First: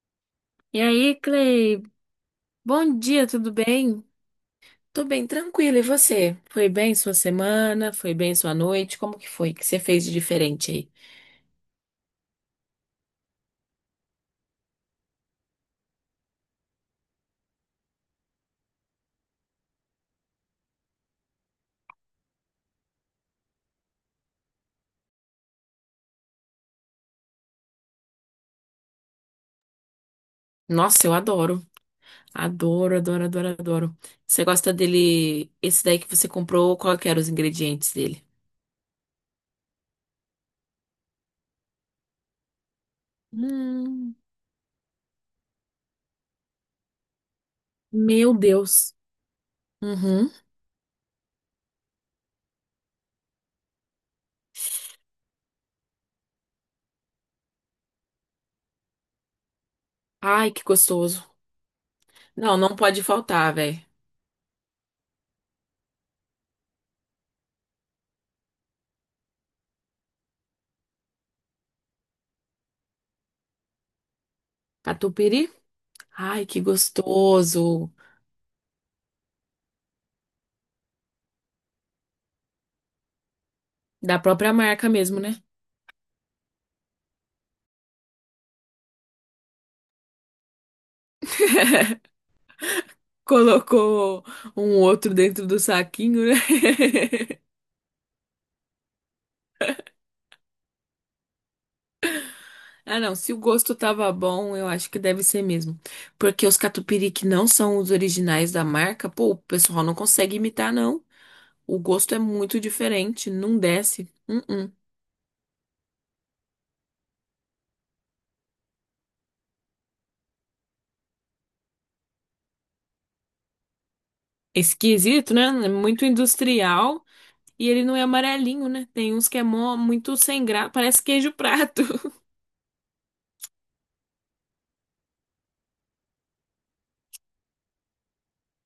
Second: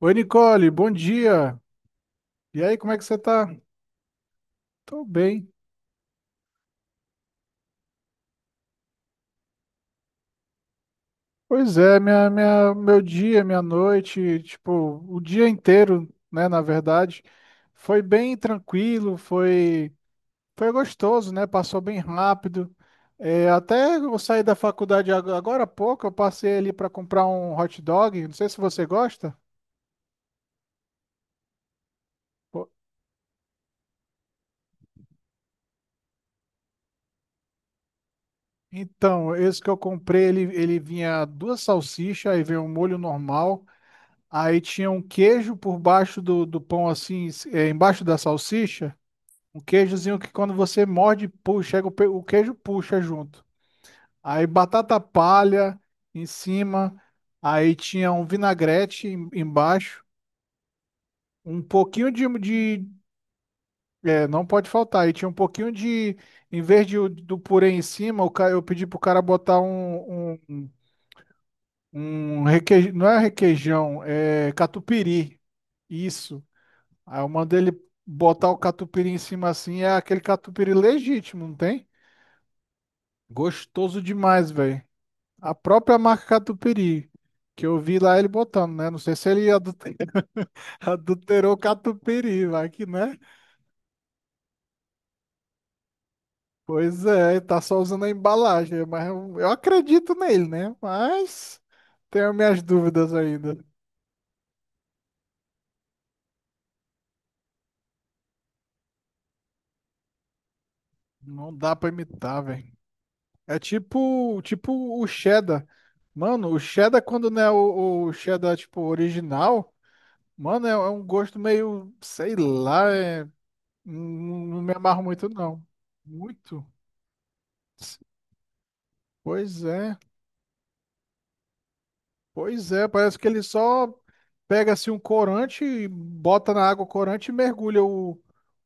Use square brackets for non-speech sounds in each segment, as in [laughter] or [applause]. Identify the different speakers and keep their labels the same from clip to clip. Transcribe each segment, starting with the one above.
Speaker 1: Oi, Nicole,
Speaker 2: E
Speaker 1: bom
Speaker 2: aí,
Speaker 1: dia.
Speaker 2: Clay?
Speaker 1: E aí, como é
Speaker 2: Bom
Speaker 1: que você
Speaker 2: dia,
Speaker 1: tá?
Speaker 2: tudo bem? Tô
Speaker 1: Tô
Speaker 2: bem,
Speaker 1: bem.
Speaker 2: tranquilo. E você? Foi bem sua semana? Foi bem sua noite? Como que foi? O que você fez de diferente aí?
Speaker 1: Pois é, meu dia, minha noite, tipo, o dia inteiro, né, na verdade, foi bem tranquilo, foi gostoso, né? Passou bem rápido. É, até eu saí da faculdade agora há pouco, eu passei ali para comprar um hot dog, não sei se você gosta.
Speaker 2: Nossa, eu adoro.
Speaker 1: Pô.
Speaker 2: Adoro, adoro, adoro, adoro. Você gosta dele? Esse daí que você comprou, qual que eram os ingredientes dele?
Speaker 1: Então, esse que eu comprei, ele vinha duas salsichas, aí veio um molho normal.
Speaker 2: Hum,
Speaker 1: Aí tinha um queijo por baixo do pão, assim, embaixo da
Speaker 2: meu Deus.
Speaker 1: salsicha. Um queijozinho que
Speaker 2: Uhum.
Speaker 1: quando você morde, puxa, chega o queijo puxa junto. Aí batata palha em cima. Aí tinha um vinagrete embaixo.
Speaker 2: Ai, que gostoso.
Speaker 1: Um pouquinho de,
Speaker 2: Não, não
Speaker 1: de
Speaker 2: pode faltar, velho.
Speaker 1: é, não pode faltar. Aí tinha um pouquinho de. Em vez de, do purê em cima, eu pedi pro cara botar um requeijão. Não é requeijão, é catupiry.
Speaker 2: Catupiry?
Speaker 1: Isso.
Speaker 2: Ai, que
Speaker 1: Aí eu mandei ele
Speaker 2: gostoso.
Speaker 1: botar o catupiry em cima assim, é aquele catupiry legítimo, não tem? Gostoso
Speaker 2: Da
Speaker 1: demais,
Speaker 2: própria
Speaker 1: velho.
Speaker 2: marca mesmo, né?
Speaker 1: A própria marca catupiry, que eu vi lá ele botando, né? Não sei se ele [laughs] adulterou o catupiry, vai que, né?
Speaker 2: Colocou um outro dentro do saquinho, né?
Speaker 1: Pois é,
Speaker 2: [laughs]
Speaker 1: tá só usando a embalagem, mas eu acredito nele, né? Mas tenho minhas
Speaker 2: Ah,
Speaker 1: dúvidas
Speaker 2: não. Se o
Speaker 1: ainda.
Speaker 2: gosto tava bom, eu acho que deve ser mesmo. Porque os catupiry que não são os originais da marca, pô, o pessoal não consegue imitar, não.
Speaker 1: Não dá
Speaker 2: O
Speaker 1: pra
Speaker 2: gosto é
Speaker 1: imitar,
Speaker 2: muito
Speaker 1: velho.
Speaker 2: diferente,
Speaker 1: É
Speaker 2: não desce.
Speaker 1: tipo,
Speaker 2: Uh-uh.
Speaker 1: tipo o cheddar. Mano, o cheddar quando não é o cheddar, tipo, original. Mano, é um gosto meio, sei lá, não, não me amarro muito
Speaker 2: Esquisito, né?
Speaker 1: não.
Speaker 2: É muito
Speaker 1: Muito?
Speaker 2: industrial. E ele não é amarelinho, né? Tem uns que é
Speaker 1: Pois
Speaker 2: mó,
Speaker 1: é,
Speaker 2: muito sem graça. Parece queijo prato.
Speaker 1: pois é, parece que ele só pega assim um corante, e bota na água o corante e mergulha o,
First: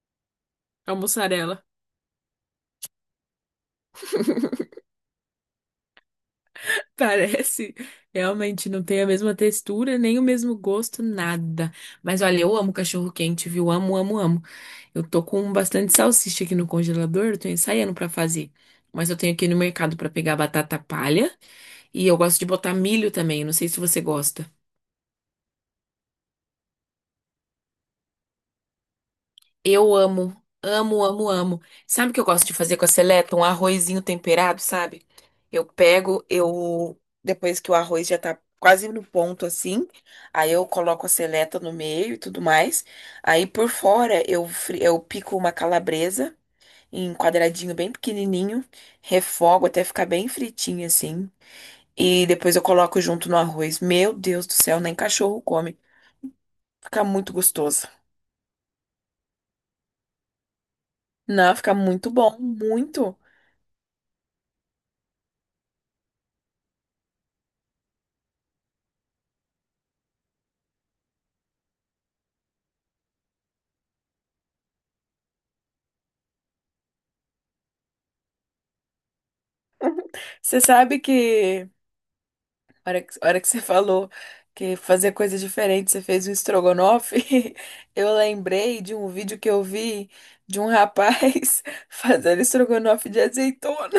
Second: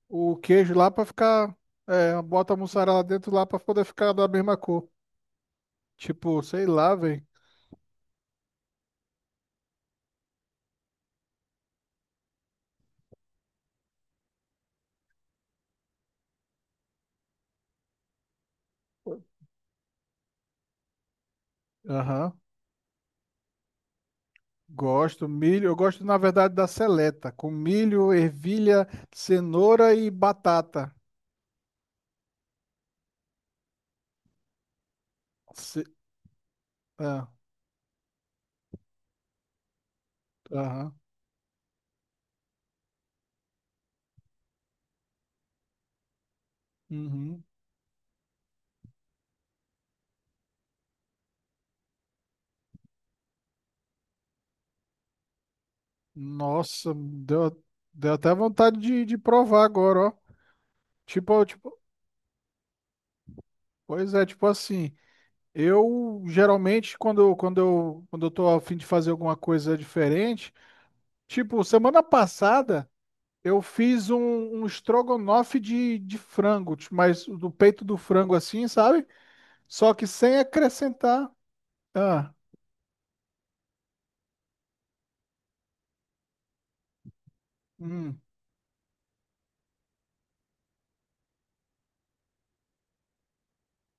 Speaker 1: o queijo lá
Speaker 2: [laughs] A
Speaker 1: pra ficar,
Speaker 2: mussarela.
Speaker 1: bota a mussarela dentro lá pra poder ficar da mesma cor. Tipo, sei lá, velho.
Speaker 2: Parece. Realmente não tem a mesma textura, nem o mesmo gosto, nada. Mas olha, eu amo cachorro quente, viu? Amo, amo, amo. Eu tô com bastante salsicha aqui no congelador, eu tô ensaiando pra fazer. Mas eu tenho aqui no mercado pra pegar batata palha e eu
Speaker 1: Aham.
Speaker 2: gosto de botar milho também, não sei se você gosta.
Speaker 1: Gosto, milho. Eu gosto, na verdade, da seleta, com milho, ervilha, cenoura
Speaker 2: Eu
Speaker 1: e
Speaker 2: amo,
Speaker 1: batata.
Speaker 2: amo, amo, amo. Sabe o que eu gosto de fazer com a seleta? Um arrozinho temperado, sabe? Eu
Speaker 1: Ce...
Speaker 2: pego, eu
Speaker 1: Ah,
Speaker 2: depois que o arroz já tá quase no ponto assim, aí eu
Speaker 1: aham.
Speaker 2: coloco a seleta no meio e tudo mais. Aí por fora eu pico uma calabresa em
Speaker 1: Uhum.
Speaker 2: quadradinho bem pequenininho, refogo até ficar bem fritinho assim. E depois eu coloco junto no arroz. Meu Deus do céu, nem cachorro come.
Speaker 1: Nossa,
Speaker 2: Fica muito
Speaker 1: deu,
Speaker 2: gostoso.
Speaker 1: deu até vontade de provar agora, ó. Tipo,
Speaker 2: Não, fica
Speaker 1: tipo,
Speaker 2: muito bom, muito.
Speaker 1: pois é, tipo assim, eu geralmente quando eu tô a fim de fazer alguma coisa diferente, tipo, semana passada eu fiz um, estrogonofe de frango, tipo, mas do peito do frango assim, sabe? Só que sem
Speaker 2: Você sabe
Speaker 1: acrescentar.
Speaker 2: que,
Speaker 1: Ah,
Speaker 2: a hora que você falou que fazer coisa diferente, você fez um estrogonofe, [laughs] eu
Speaker 1: hum.
Speaker 2: lembrei de um vídeo que eu vi de um rapaz [laughs] fazendo estrogonofe de azeitona.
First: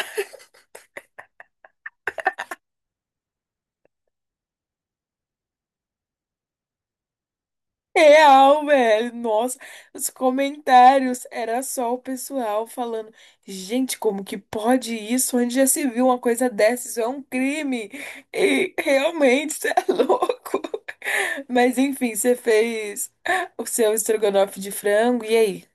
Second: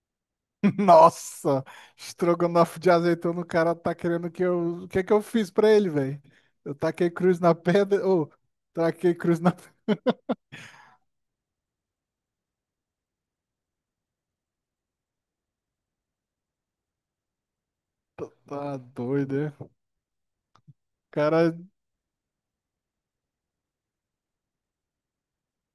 Speaker 1: Nossa, estrogonofe de azeitona, o cara tá querendo que eu. O que é que eu fiz pra ele, velho? Eu taquei cruz na pedra. Ô,
Speaker 2: Real,
Speaker 1: taquei
Speaker 2: velho.
Speaker 1: cruz na.
Speaker 2: Nossa,
Speaker 1: [laughs]
Speaker 2: os comentários era só o pessoal falando: gente, como que pode isso? Onde já se viu uma coisa dessa? Isso é um crime. E
Speaker 1: Tá doido, é?
Speaker 2: realmente, você é [laughs] louco.
Speaker 1: Cara,
Speaker 2: Mas enfim, você fez o seu estrogonofe de frango. E aí?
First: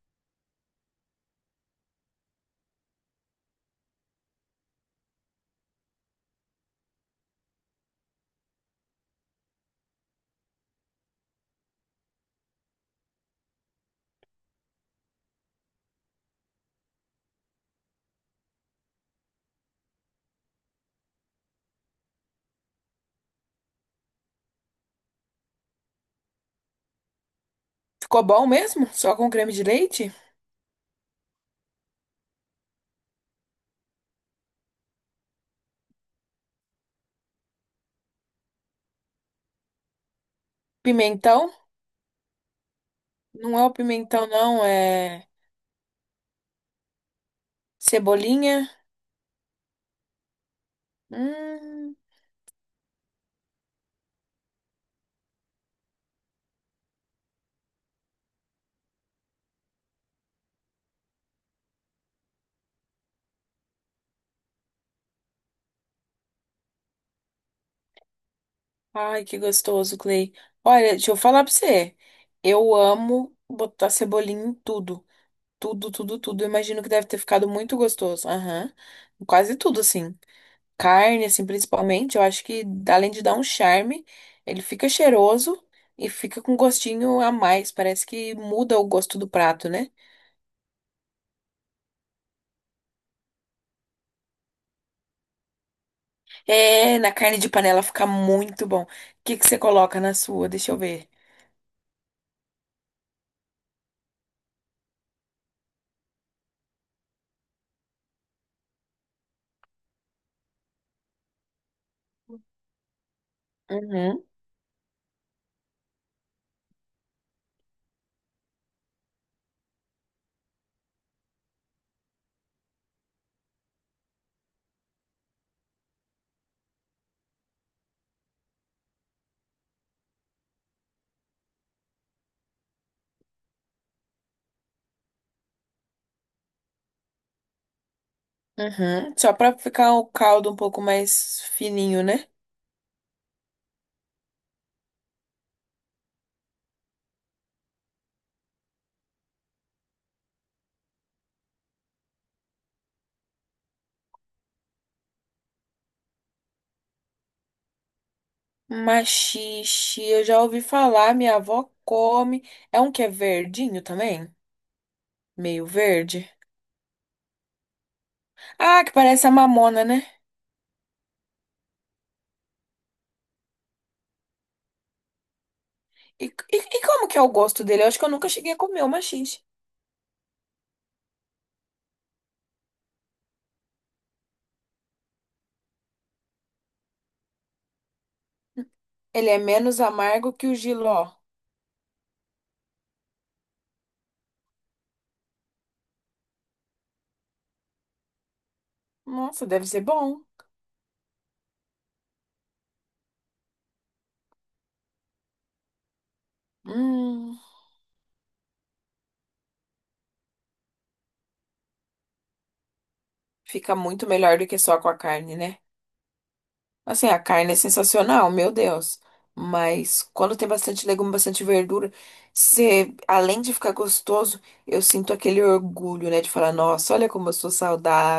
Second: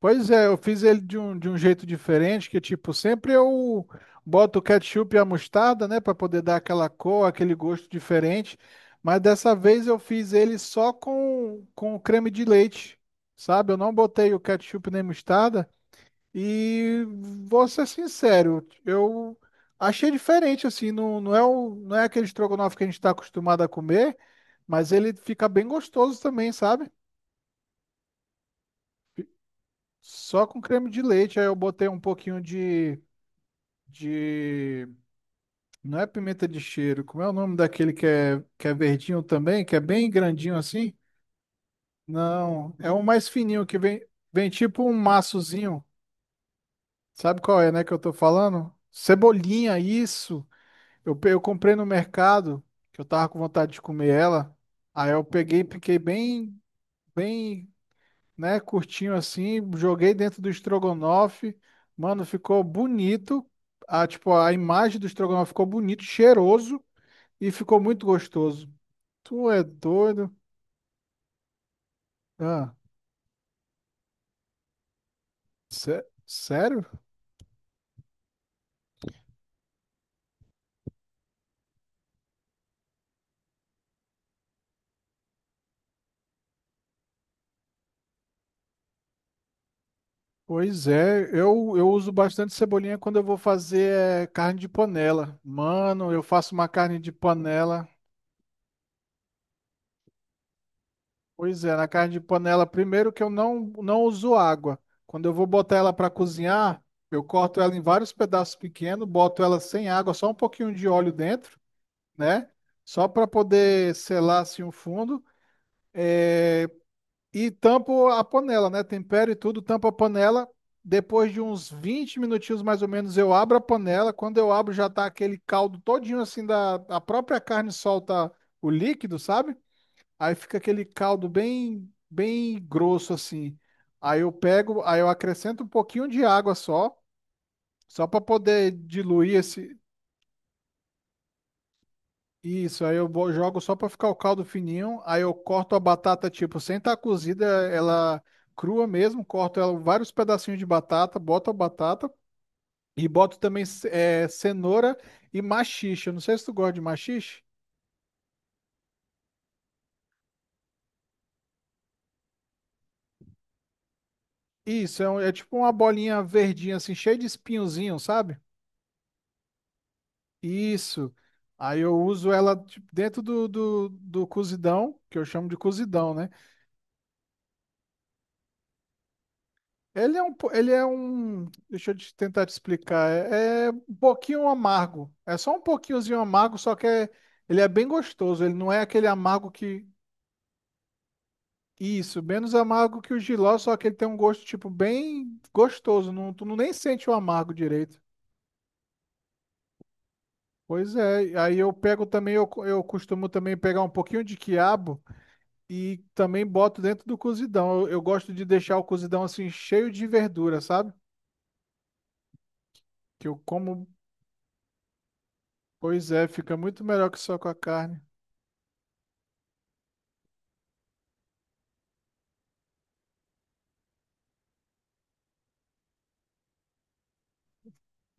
Speaker 1: pois é, eu fiz ele de um jeito diferente, que tipo, sempre eu boto o ketchup e a mostarda, né. Pra poder dar aquela cor, aquele gosto diferente. Mas dessa vez eu fiz ele só com creme de leite, sabe? Eu não botei o ketchup nem mostarda. E vou ser sincero, eu achei diferente, assim, não é não é aquele estrogonofe que a gente está acostumado a comer, mas ele fica bem gostoso também, sabe?
Speaker 2: Ficou bom mesmo? Só com creme de leite?
Speaker 1: Só com creme de leite, aí eu botei um pouquinho de, de, não é pimenta de cheiro, como é o nome daquele que é verdinho também, que é bem grandinho assim?
Speaker 2: Pimentão?
Speaker 1: Não, é um mais
Speaker 2: Não é
Speaker 1: fininho
Speaker 2: o
Speaker 1: que vem,
Speaker 2: pimentão,
Speaker 1: vem
Speaker 2: não,
Speaker 1: tipo um
Speaker 2: é
Speaker 1: maçozinho, sabe qual é, né, que eu tô
Speaker 2: cebolinha.
Speaker 1: falando? Cebolinha, isso! Eu comprei no
Speaker 2: Hum.
Speaker 1: mercado, que eu tava com vontade de comer ela. Aí eu peguei, piquei bem, bem, né, curtinho assim, joguei dentro do estrogonofe. Mano, ficou bonito. A imagem do estrogonofe ficou bonito, cheiroso e ficou muito gostoso.
Speaker 2: Ai, que
Speaker 1: Tu é
Speaker 2: gostoso, Clay.
Speaker 1: doido?
Speaker 2: Olha, deixa eu falar pra você.
Speaker 1: Ah,
Speaker 2: Eu amo botar cebolinha em tudo. Tudo, tudo, tudo. Eu imagino
Speaker 1: sério?
Speaker 2: que deve ter ficado muito gostoso. Aham. Quase tudo, assim. Carne, assim, principalmente. Eu acho que, além de dar um charme, ele fica cheiroso e fica com gostinho a mais. Parece que muda o gosto do prato, né?
Speaker 1: Pois é, eu uso bastante cebolinha quando eu vou fazer carne de panela. Mano, eu faço uma carne
Speaker 2: É,
Speaker 1: de
Speaker 2: na carne de panela
Speaker 1: panela.
Speaker 2: fica muito bom. O que que você coloca na sua? Deixa eu ver.
Speaker 1: Pois é, na carne de panela, primeiro que eu não uso água. Quando eu vou botar ela para cozinhar, eu corto ela em vários pedaços pequenos, boto ela sem água, só um pouquinho de óleo dentro, né? Só para poder
Speaker 2: Uhum,
Speaker 1: selar assim o fundo. É, E tampo a panela, né? Tempero e tudo, tampo a panela. Depois de uns 20 minutinhos mais ou menos, eu abro a panela. Quando eu abro, já tá aquele caldo todinho assim da a própria carne solta o líquido, sabe? Aí fica aquele caldo bem, bem grosso assim. Aí eu pego, aí eu acrescento um pouquinho de água só, só para poder
Speaker 2: uhum. Só
Speaker 1: diluir
Speaker 2: pra
Speaker 1: esse.
Speaker 2: ficar o caldo um pouco mais fininho, né?
Speaker 1: Isso, aí eu jogo só para ficar o caldo fininho. Aí eu corto a batata, tipo, sem estar cozida, ela crua mesmo. Corto ela vários pedacinhos de batata, boto a batata e boto também cenoura e maxixe. Eu não sei se tu gosta de maxixe.
Speaker 2: Maxixe, eu já ouvi falar, minha avó come. É um que é verdinho também?
Speaker 1: Isso, é tipo
Speaker 2: Meio
Speaker 1: uma bolinha
Speaker 2: verde.
Speaker 1: verdinha, assim, cheia de espinhozinho, sabe?
Speaker 2: Ah, que parece a mamona, né?
Speaker 1: Isso. Aí eu uso ela tipo, dentro do cozidão, que eu chamo de cozidão,
Speaker 2: E,
Speaker 1: né?
Speaker 2: e, e como que é o gosto dele? Eu acho que eu nunca cheguei a comer o maxixe.
Speaker 1: Ele é um, po- ele é um, deixa eu te tentar te explicar, é um pouquinho amargo. É só um pouquinhozinho amargo, só que é, ele é bem gostoso. Ele não é aquele
Speaker 2: Ele é
Speaker 1: amargo
Speaker 2: menos
Speaker 1: que,
Speaker 2: amargo que o jiló.
Speaker 1: isso, menos amargo que o jiló, só que ele tem um gosto tipo bem gostoso. Não, tu não nem sente o amargo direito.
Speaker 2: Nossa, deve ser bom.
Speaker 1: Pois é. Aí eu pego também, eu costumo também pegar um pouquinho de quiabo. E também boto dentro do
Speaker 2: Hum,
Speaker 1: cozidão. Eu gosto de deixar o cozidão assim cheio de verdura, sabe? Que eu
Speaker 2: fica
Speaker 1: como,
Speaker 2: muito melhor do que só com a carne, né?
Speaker 1: pois é, fica muito
Speaker 2: Assim,
Speaker 1: melhor que
Speaker 2: a
Speaker 1: só com
Speaker 2: carne
Speaker 1: a
Speaker 2: é
Speaker 1: carne.
Speaker 2: sensacional, meu Deus. Mas quando tem bastante legume, bastante verdura, você, além de ficar gostoso, eu sinto aquele orgulho, né? De falar, nossa, olha como eu sou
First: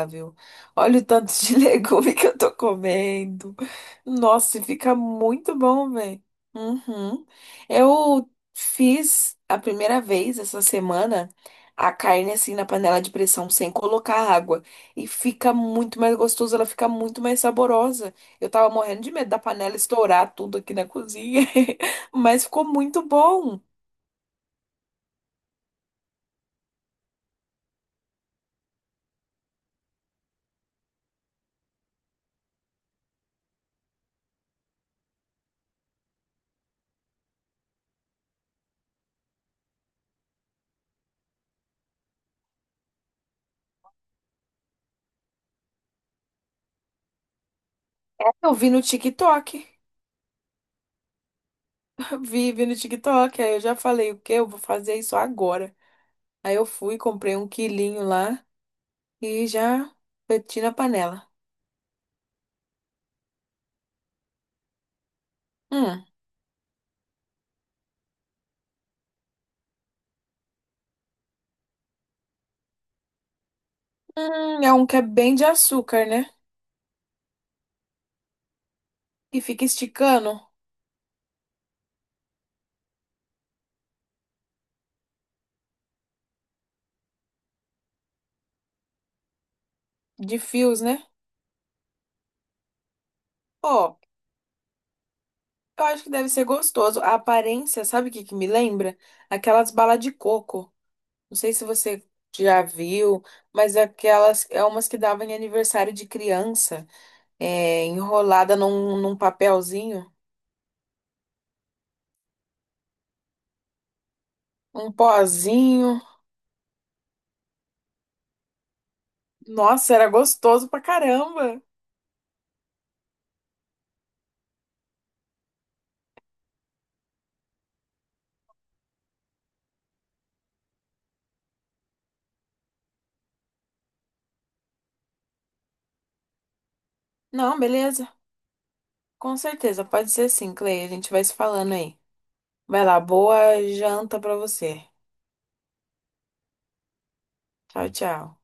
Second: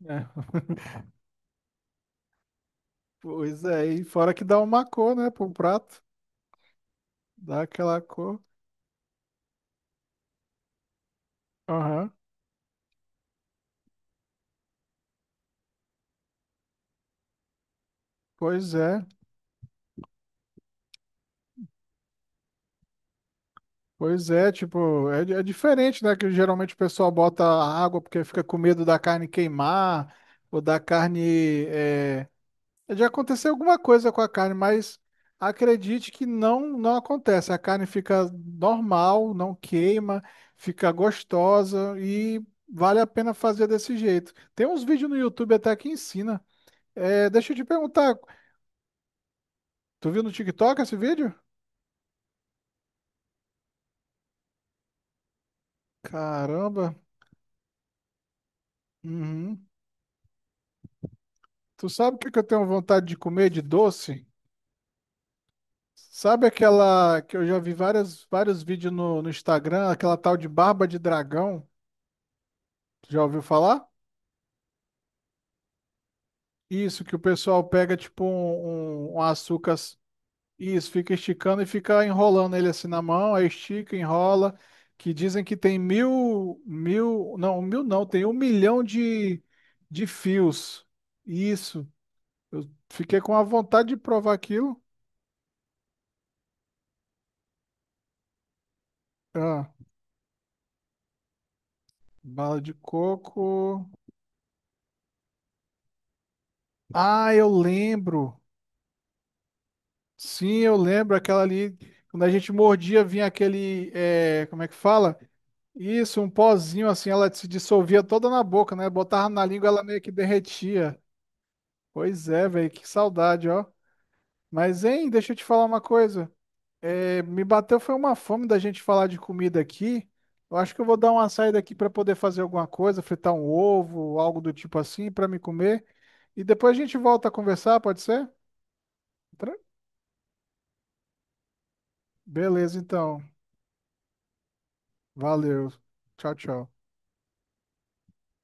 Speaker 1: [laughs] É.
Speaker 2: Olha o tanto de [laughs] legume que eu tô comendo.
Speaker 1: Pois é, e fora que
Speaker 2: Nossa,
Speaker 1: dá
Speaker 2: e
Speaker 1: uma
Speaker 2: fica
Speaker 1: cor, né, pro
Speaker 2: muito bom,
Speaker 1: prato,
Speaker 2: velho. Uhum.
Speaker 1: dá aquela
Speaker 2: Eu
Speaker 1: cor.
Speaker 2: fiz a primeira vez essa semana a
Speaker 1: Aham.
Speaker 2: carne assim na panela de pressão, sem colocar água. E fica muito mais gostoso, ela fica muito mais saborosa. Eu tava
Speaker 1: Pois
Speaker 2: morrendo
Speaker 1: é.
Speaker 2: de medo da panela estourar tudo aqui na cozinha, [laughs] mas ficou muito bom.
Speaker 1: Pois é, tipo, é diferente, né, que geralmente o pessoal bota água porque fica com medo da carne queimar ou da carne já aconteceu alguma coisa com a carne, mas acredite que não acontece. A carne fica normal, não queima, fica gostosa e vale a pena fazer desse jeito. Tem uns vídeos no YouTube até que ensina. Deixa eu te perguntar,
Speaker 2: Eu vi no TikTok,
Speaker 1: tu viu no TikTok esse vídeo?
Speaker 2: [laughs] vi, vi no TikTok, aí eu já falei, o quê? Eu vou fazer isso agora. Aí eu
Speaker 1: Caramba.
Speaker 2: fui, comprei um quilinho lá e
Speaker 1: Uhum.
Speaker 2: já meti na panela.
Speaker 1: Tu sabe o que que eu tenho vontade de comer de doce?
Speaker 2: Hum,
Speaker 1: Sabe aquela que eu já vi várias, vários vídeos no Instagram, aquela tal de barba de dragão? Tu já ouviu falar?
Speaker 2: é um que é bem de açúcar, né?
Speaker 1: Isso, que o pessoal pega tipo um, um
Speaker 2: E fica
Speaker 1: açúcar, s-
Speaker 2: esticando
Speaker 1: isso, fica esticando e fica enrolando ele assim na mão, aí estica, enrola, que dizem que tem mil, mil não, tem 1 milhão de
Speaker 2: de fios,
Speaker 1: fios.
Speaker 2: né?
Speaker 1: Isso, eu fiquei com a vontade de
Speaker 2: Ó,
Speaker 1: provar aquilo.
Speaker 2: eu acho que deve ser gostoso. A aparência, sabe o que que me lembra?
Speaker 1: Ah,
Speaker 2: Aquelas balas de coco. Não sei se você
Speaker 1: bala
Speaker 2: já
Speaker 1: de
Speaker 2: viu, mas
Speaker 1: coco.
Speaker 2: aquelas é umas que davam em aniversário de criança,
Speaker 1: Ah, eu
Speaker 2: é,
Speaker 1: lembro.
Speaker 2: enrolada num papelzinho,
Speaker 1: Sim, eu lembro aquela ali, quando a gente mordia, vinha aquele, como é que
Speaker 2: um
Speaker 1: fala?
Speaker 2: pozinho.
Speaker 1: Isso, um pozinho assim, ela se dissolvia toda na boca, né? Botava na língua, ela
Speaker 2: Nossa,
Speaker 1: meio
Speaker 2: era
Speaker 1: que
Speaker 2: gostoso pra
Speaker 1: derretia.
Speaker 2: caramba.
Speaker 1: Pois é, velho, que saudade, ó. Mas, hein, deixa eu te falar uma coisa. Me bateu foi uma fome da gente falar de comida aqui. Eu acho que eu vou dar uma saída aqui para poder fazer alguma coisa, fritar um ovo, algo do tipo assim, para me comer. E depois a gente volta a
Speaker 2: Não,
Speaker 1: conversar, pode
Speaker 2: beleza.
Speaker 1: ser?
Speaker 2: Com
Speaker 1: Tra-
Speaker 2: certeza, pode ser sim, Clay. A gente vai se falando aí.
Speaker 1: beleza,
Speaker 2: Vai lá,
Speaker 1: então.
Speaker 2: boa janta pra você.
Speaker 1: Valeu. Tchau, tchau.
Speaker 2: Tchau, tchau.